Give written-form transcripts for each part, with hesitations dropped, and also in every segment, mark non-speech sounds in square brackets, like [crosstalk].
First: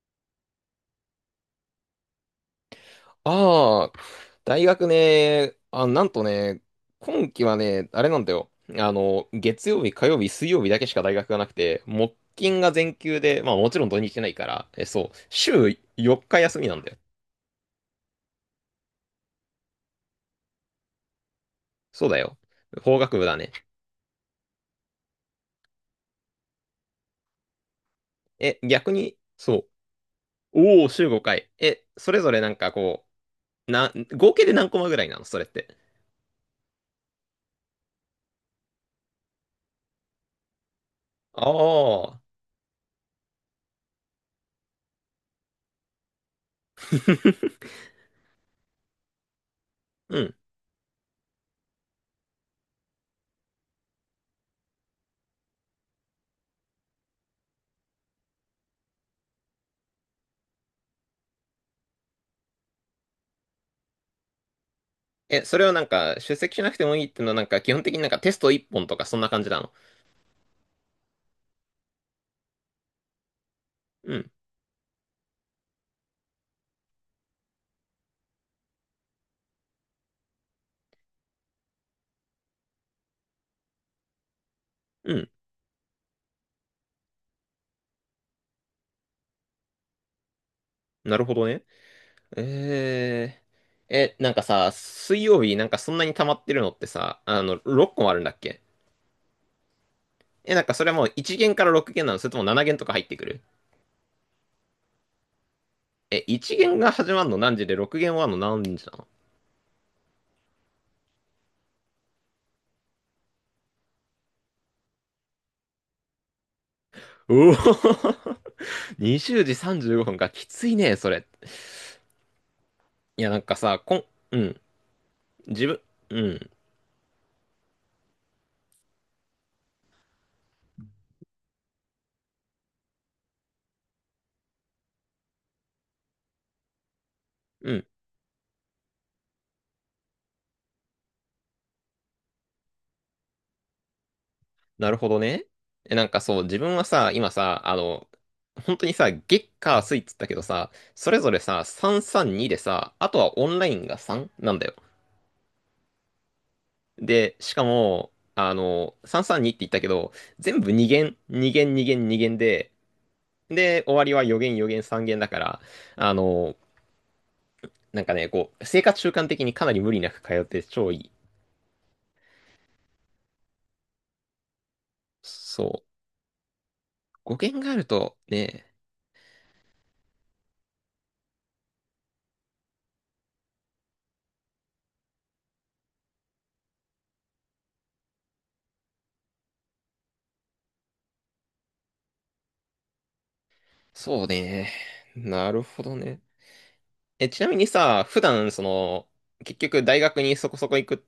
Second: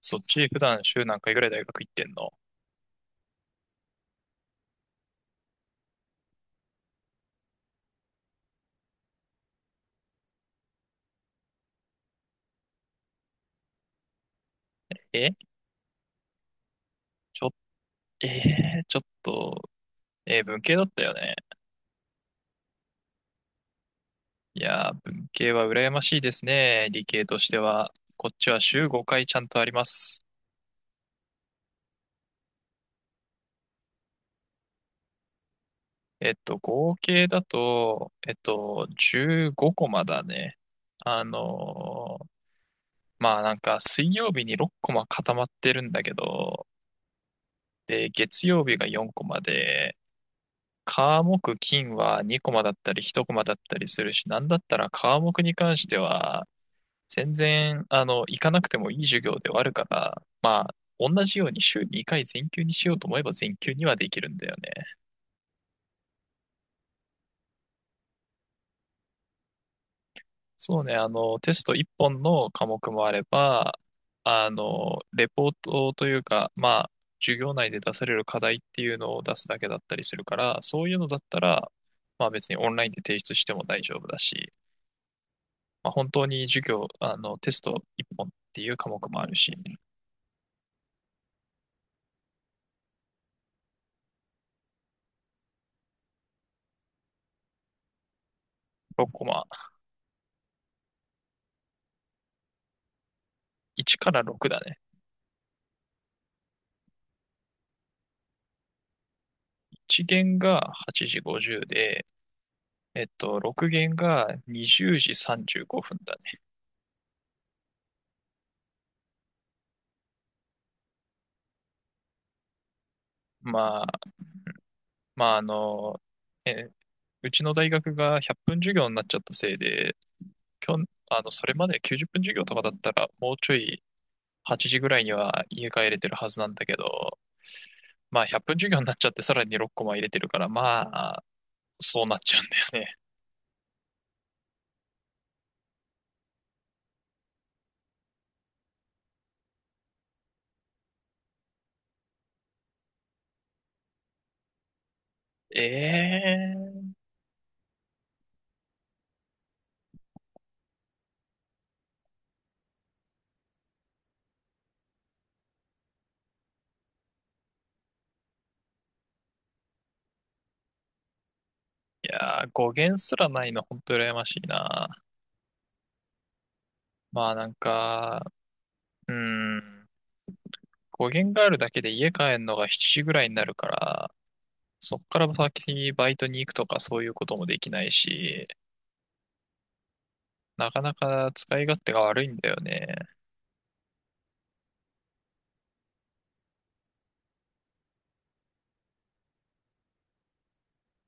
そっち普段週何回ぐらい大学行ってんの？ああ、大学ね、あ、なんとね、今期はね、あれなんだよ。月曜日、火曜日、水曜日だけしか大学がなくて、木金が全休で、まあもちろん土日ないから、そう、え週4日休みなんだよ。ちょ、えー、ちょっと、文系だったよね。そうだよ。法学部だね。いやー、文系は羨ましいですね。理系としては。こっちは週逆5に、回ちゃんとあそります。う、おお、週5回。それぞれなんかこう、合計で何コマぐらいなのそれって？合計だと、15コマだね。ああのあ。ーまあなんか水曜日に6コマ固まってるんだけど、[laughs] で、月曜日が4コマで、うん。科目金は2コマだったり1コマだったりするし、なんだったら科目に関しては、全然、行かなくてもいい授業ではあるから、まあ、同じように週2回全休にしようと思えば全休にはできるんだよね。それをなんか、出席しなくてもいいっていうのはなんか、基本的になんかテスト1本とかそんな感じなの？そうね、テスト1本の科目もあれば、レポートというか、まあ、授業内で出される課題っていうのを出すだけだったりするから、そういうのだったら、まあ別にオンラインで提出しても大丈夫だし、うん。まあ、本当に授業、テスト1本っていう科目もあるし、なるほどね。えなんかさ、水曜日なんかそんなに溜まってるのってさ、6個もあるんだっけ？6コマ、なんかそれはもう1限から6限なの？それとも7限とか入ってくる？1から6だね。1限が始まるの何時で6限終わるの何時なの？1限が8時50で、6限が20時35分だね。うおー。 [laughs] 20時35分か、きついね、それ。いや、なんかまさ、あ、うん、まあ、自分、うん、え、うちの大学が100分授業になっちゃったせいで、きょん、それまで90分授業とかだったら、もうちょい8時ぐらいには家帰れてるはずなんだけど、うん。まあ、100分授業になっちゃって、さらに6コマ入れてるから、あ、そうなっちゃうんだよね。なるほどね。なんかそう、自分はさ、今さ、本当にさ、月火水っつったけどさ、それぞれさ、332でさ、あとはオンラインが3なんだよ。ええ、で、しかも、332って言ったけど、全部2限、2限、2限、2限で、で、終わりは4限、4限、3限だから、あの、なんかね、こう、生活習慣的にかなり無理なく通って超いい。いやー、語源すらないの、ほんと羨ましいな。そう。まあ5なん限があると、か、ね、うん、語源があるだけで家帰るのが7時ぐらいになるから、そっから先にバイトに行くとかそういうこともできないし、なかなか使い勝手が悪いんだよね。そうね。なるほどね。ちなみにさ、普段、結局大学にそこそこ行くっ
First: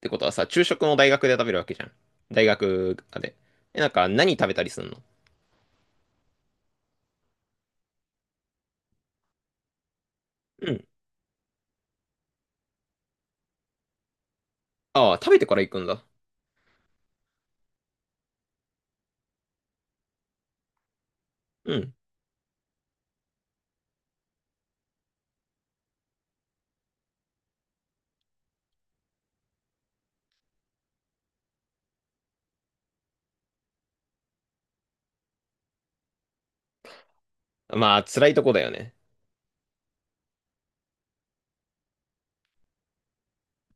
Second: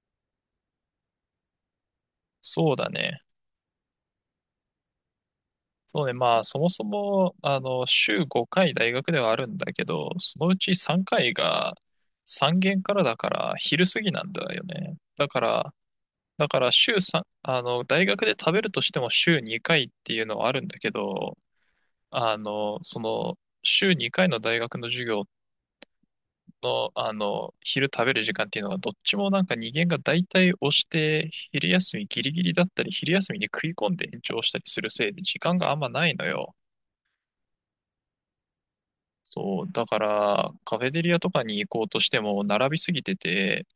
てことはさ、昼食も大学で食べるわけじゃん。大そうだ学ね。で。なんか何食べたりすんの？そうね、まあそもそも、週5回大学ではあるんだけど、そのううちん。3回が3限からだから昼過ぎなんだよね。ああ、だ食べかてから行ら、くんだ。だから週3、大学で食べるとしても週2回っていうのはあるんだけど、うん。週2回の大学の授業の、昼食べる時間っていうのがどっちもなんか人間が大体押して、昼休みギリギリだったり、昼休みに食い込んで延長したりするせいで時間があんまないのよ。まあ、辛いとこだよね。そう、だからカフェテリアとかに行こうとしても並びすぎてて、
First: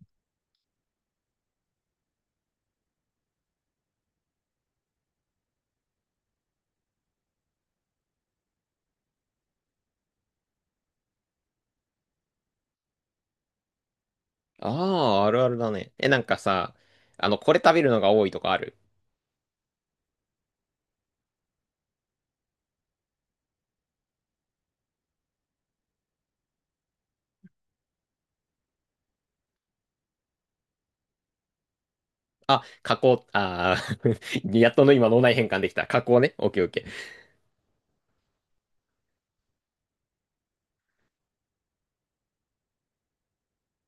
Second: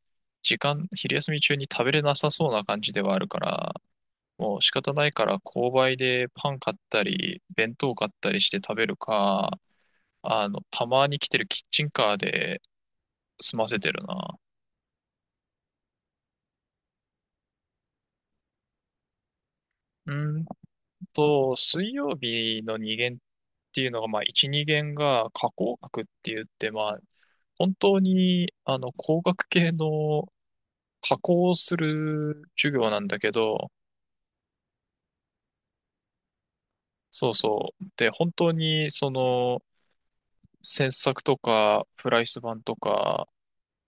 時間、昼休み中に食べれなさそうな感じではあるから、もう仕方ないから購買でパン買ったり、弁当買ったりして食べるか、たまに来てるキッチンカーで済ませてるな。ああ、あるあるだね。なんかさ、これ食べるのが多いとかある？うーん水曜日の2限っていうのが、まあ1、2限が加工学って言って、まあ本当に工学系の加工をするあ、授業加なんだ工、けど、ああ。 [laughs] やっとの今脳内変換できた。加工ね。オッケーオッケー。そうそう。で、本当にその、切削とか、フライス板とか、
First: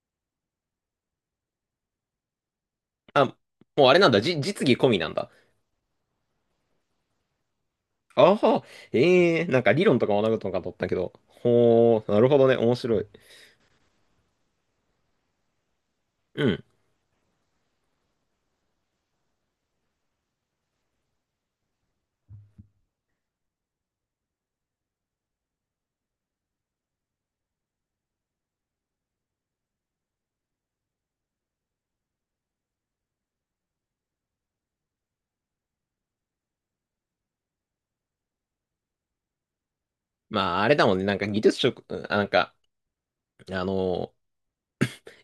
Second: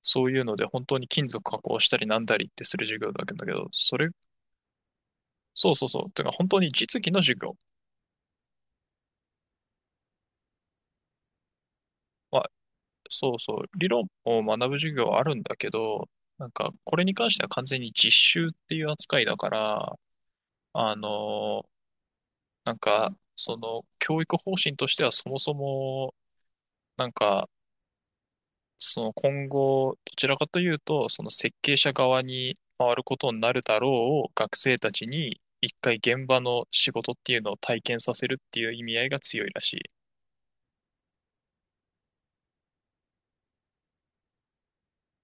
そういうので、本当に金属加工したりなんだりってする授業だあ、けもど、うあれなんだ。実技込みなんだ。そうそうそう。てか、本当に実技の授業。ああ、ええー、なんか理論とか学ぶとかと思ったけど。ほー、なるほまどあ、ね。面白い。そうそう。理論を学ぶ授業はあるんだけど、うなんん。か、これに関しては完全に実習っていう扱いだから、あの、教育方針としてはそもそも、なんか、その今後、どちらかというと、その設計者側に回ることになるだろうを学生たちに一回現場の仕事っていうのを体験させるっていう意味合いが強いらしい。まあ、あれだもんね。なんか技術職、うん、あ、なんか、あのー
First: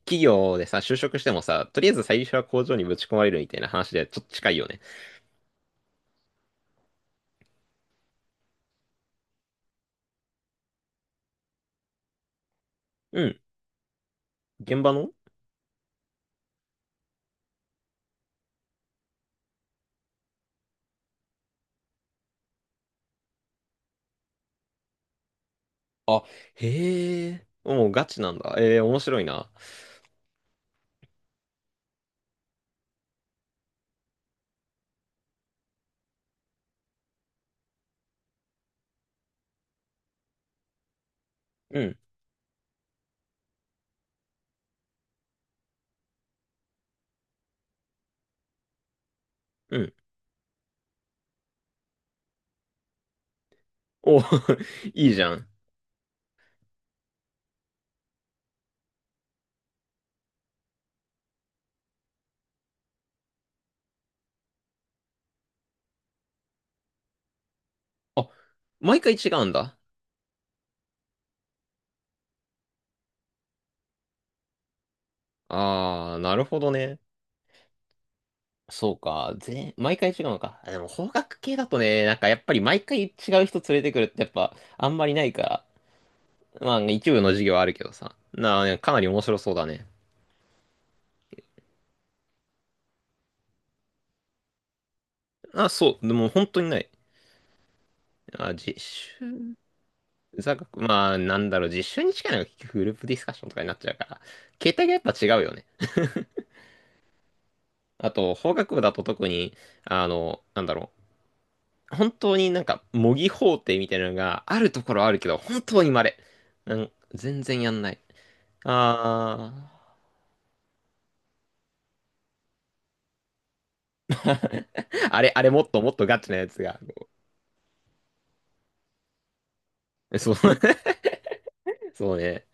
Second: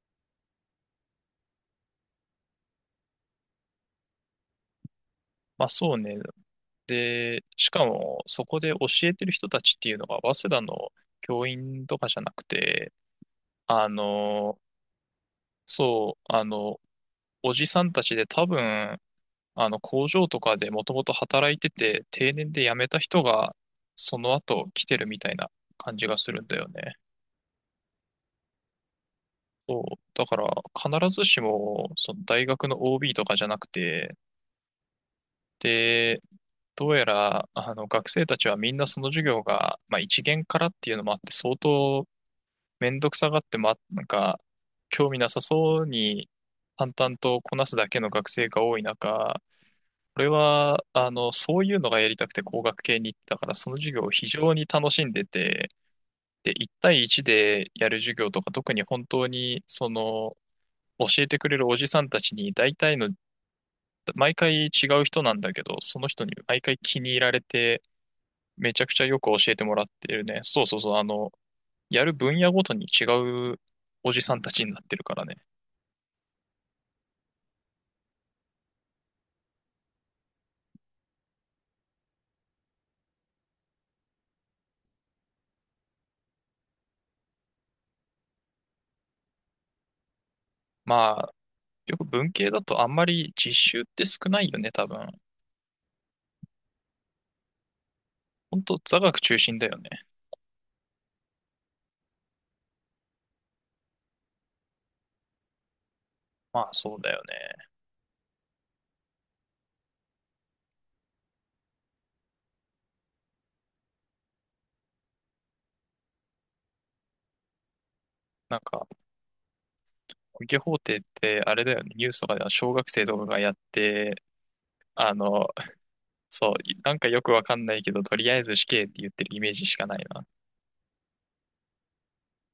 企業でさ、就職してもさ、とりあえず最初は工場にぶち込まれるみたいな話でちょっと近いよね。まあそうね。で、しかもそこで教えてる人たちっていうのが早稲田の教員とかじゃなくて、うん。あの、現場の。そう、あの、おじさんたちで多分あの工場とかでもともと働いてて定年で辞めた人がその後来てるみたいな感じがあ、するんだよね。へえ。もうガチなんだ。えー、面白いな。そう。だから必ずしもその大学の OB とかじゃなくて、で、どうやらあの学生たちはみんなその授業が、まあ、一限からっていうのもあって相うん。当めんどくさがって、なんか興味なさそうに淡々とこなすだけの学生が多い中、うん。これは、そういうのがやりたくて工学系に行ったから、その授業をお。 非常に楽 [laughs] しんいいじでゃん。て、で、1対1でやる授業とか、特に本当に、教えてくれるおじさんたちに、大体の、毎回違う人なんだけど、その人に毎回気に入られて、あ、めちゃく毎ちゃ回よ違くう教んえてもだ。らってるね。そうそうそう、やる分野ごとに違うおじさんたちになってるからね。あー、なるほどね。そうか。毎回違うのか。あ、でも、法学系だとね、なんかやっぱり毎回違う人連れてくるってやっぱ、あんまりないから。まあ、一部の授業はあるけどさ。なあ、かなり面白そうだね。まあ、よく文系だとあんまり実習って少ないよね、多分。あ、そう。でも本当にない。あ、本当実座学中心習、だよね。座学、まあ、なんだろう、実習に近いのが結局グループディスカッションとかになっちゃうから、形態がやっぱ違うよね。まあそうだよね。あと、法学部だと特に、なんだろう。本当になんか模擬法廷みたいなのがあるところはあるけど、本当に稀。うん、全然やんない。なんか、あー。受け法廷ってあれだよね。ニュースとかでは小学生とかがやって、[laughs] ああれ、あの、れもっ [laughs] ともっとガチなやそう、つが。なんかよくわかんないけど、とりあえず死刑って言ってるイメージしかないな。そう。[laughs] そうね。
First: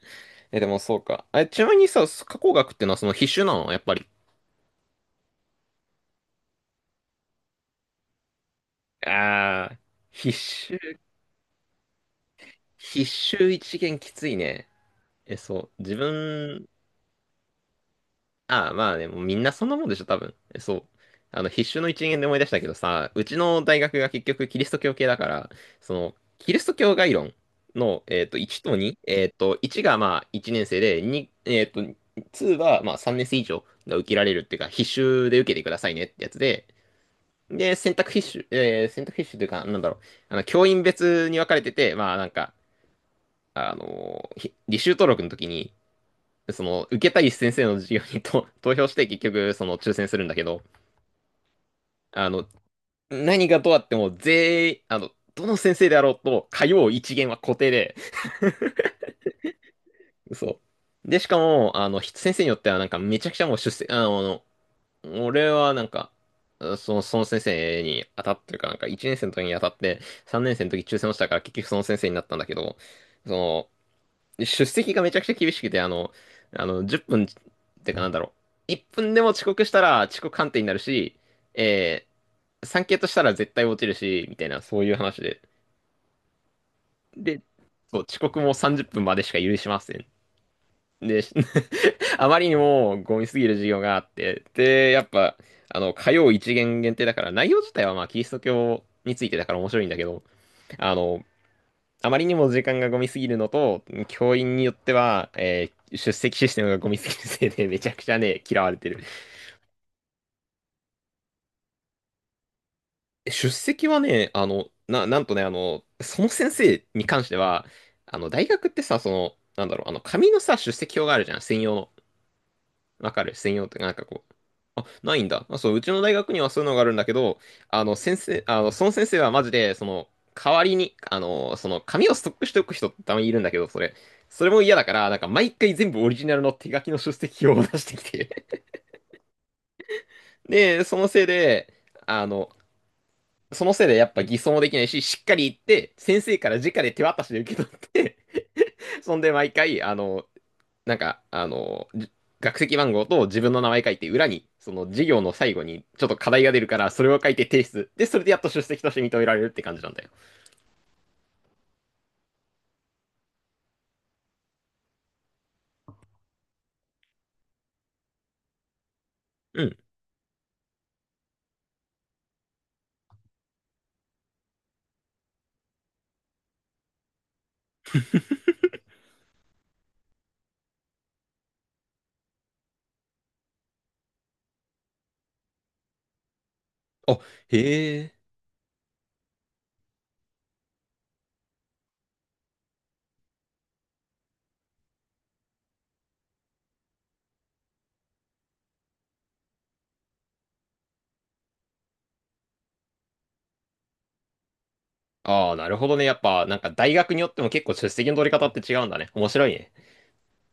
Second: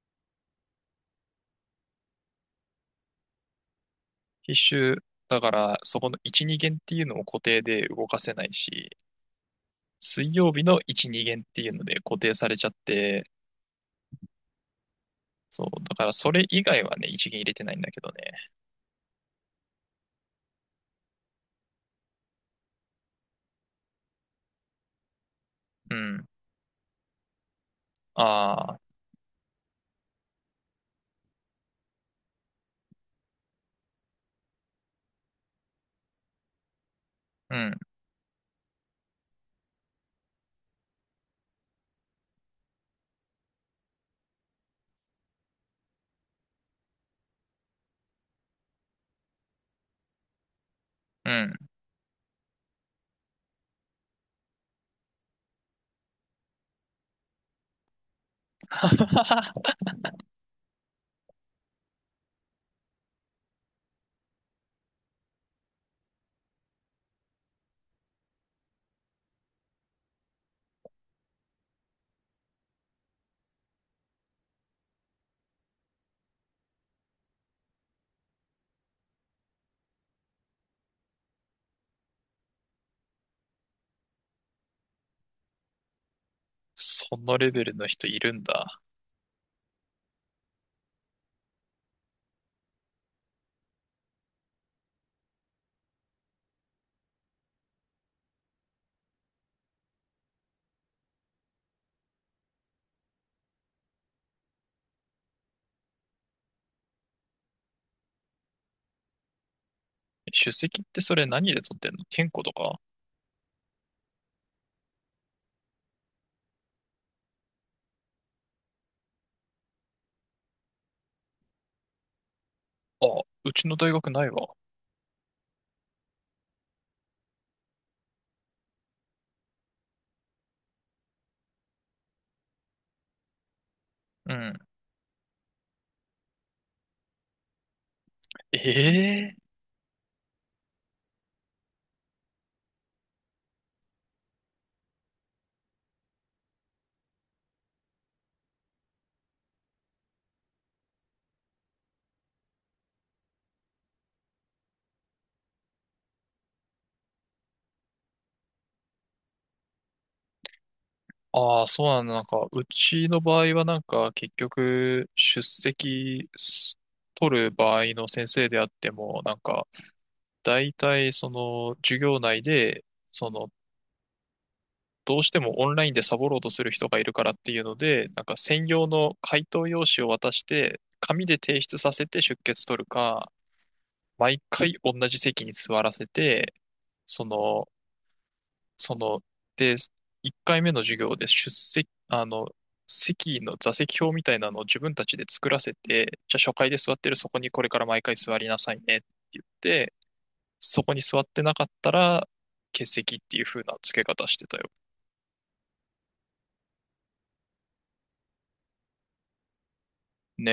でもそうか。あ、ちなみにさ、加工学ってのはその必修なのやっぱり？必修、だからそこの1、2限っていうのも固定で動かせないし、ああ、水必曜日の修、1、2限っていうので固定されちゃっ必て、修一限きついね。そそう。う、だ自からそれ以分、外はね、1限入れてないんだけどね。ああ、まあね、もうみんなそんなもんでしょ、多分。そう。必修の一限で思い出したけどさ、うちの大学が結局キリスト教系だから、うん。キリスト教概論の、1あとあ、2、1がまあ1年生で、2、えっと、2はまあ3年生以上が受けられるっていうか、必修で受けてくださいねってやつで、うで、ん、選択必修というか、なんだろう、教員別に分かれてて、まあなんか、あのーひ履修登録の時に、受けたい先生の授業にと [laughs] 投票して結局、抽選するんだけど、うん。あの、何がどうあっても全員、どの先生であろうと、通う一限は固定で、[laughs] そう。で、しかも、先生によってはなんかめちゃくちゃもう出席、俺はなんか、その先生に当たってるかなんか、1年生の時に当たって、3年生の時抽選落ちたから結局その先生になったんだけど、その、出席がめちゃくちゃ厳しくて、10分っぷんってかなんだろう。1分でも遅刻したら遅刻判定になるし、え3系としたら絶対落ちるし、みたいな、そういう話で。そのレベルのそう、人い遅る刻んもだ。30分までしか許しません。で、[laughs] あまりにもゴミすぎる授業があって、で、やっぱ、火曜一限限定だから、内容自体はまあ、キリスト教についてだから面白いんだけど、あの、あまりにも時間がゴミすぎるのと、教員によっては、出席システムがゴミすぎるせいで、めちゃくちゃね、嫌われてる。出席ってそれ何で取ってんの？健康とか？出席はね、なんとね、その先生に関しては、大学ってさ、なんだろう、紙のさ、出席表があるじゃん、専用の。あ、わかるう専用ちっのてな大んか学なこいう。わ。あ、ないんだ。あ、そう、うちの大学にはそういうのがあるんだけど、あの、先生、あの、その先生はマジで、代わりに、紙をストックしておく人ってたまにいるんだけど、それ。うそれん。も嫌だから、なんか毎回全部オリジナルの手書きの出席表を出してきて。ええ、 [laughs] で、そのせいで、あの、そのせいでやっぱ偽装もできないし、しっかり言って、先生から直で手渡しで受け取って、そんで毎回、なんか、あの、じ学籍番号と自分の名前書いて、裏に、その授業の最後にちょっと課題が出るから、それを書いて提出。で、それでやっと出席として認められるって感じなんだよ。ああー、そうなんだ。なんか、うちの場合はなんか、結局、出席す取る場合の先生であっても、なんうか、ん。大体、授業内で、その、どうしてもオンラインでサボろうとする人がいるからっていうので、なんか、専用の回答用紙を渡して、紙で提出させて出欠取るか、毎回同じ席に座らせて、あ、その、へえ。その、で、1回目の授業で出席、席の座席表みたいなのを自分たちで作らせて、じゃあ初回で座ってるそこにこれから毎回座りなさいねって言って、そこに座ってなかったら欠席っていう風な付け方してたよ。ああ、なるほどね。やっぱ、なんか大学によっても結構出席の取り方って違うんだね。面白いね。ね。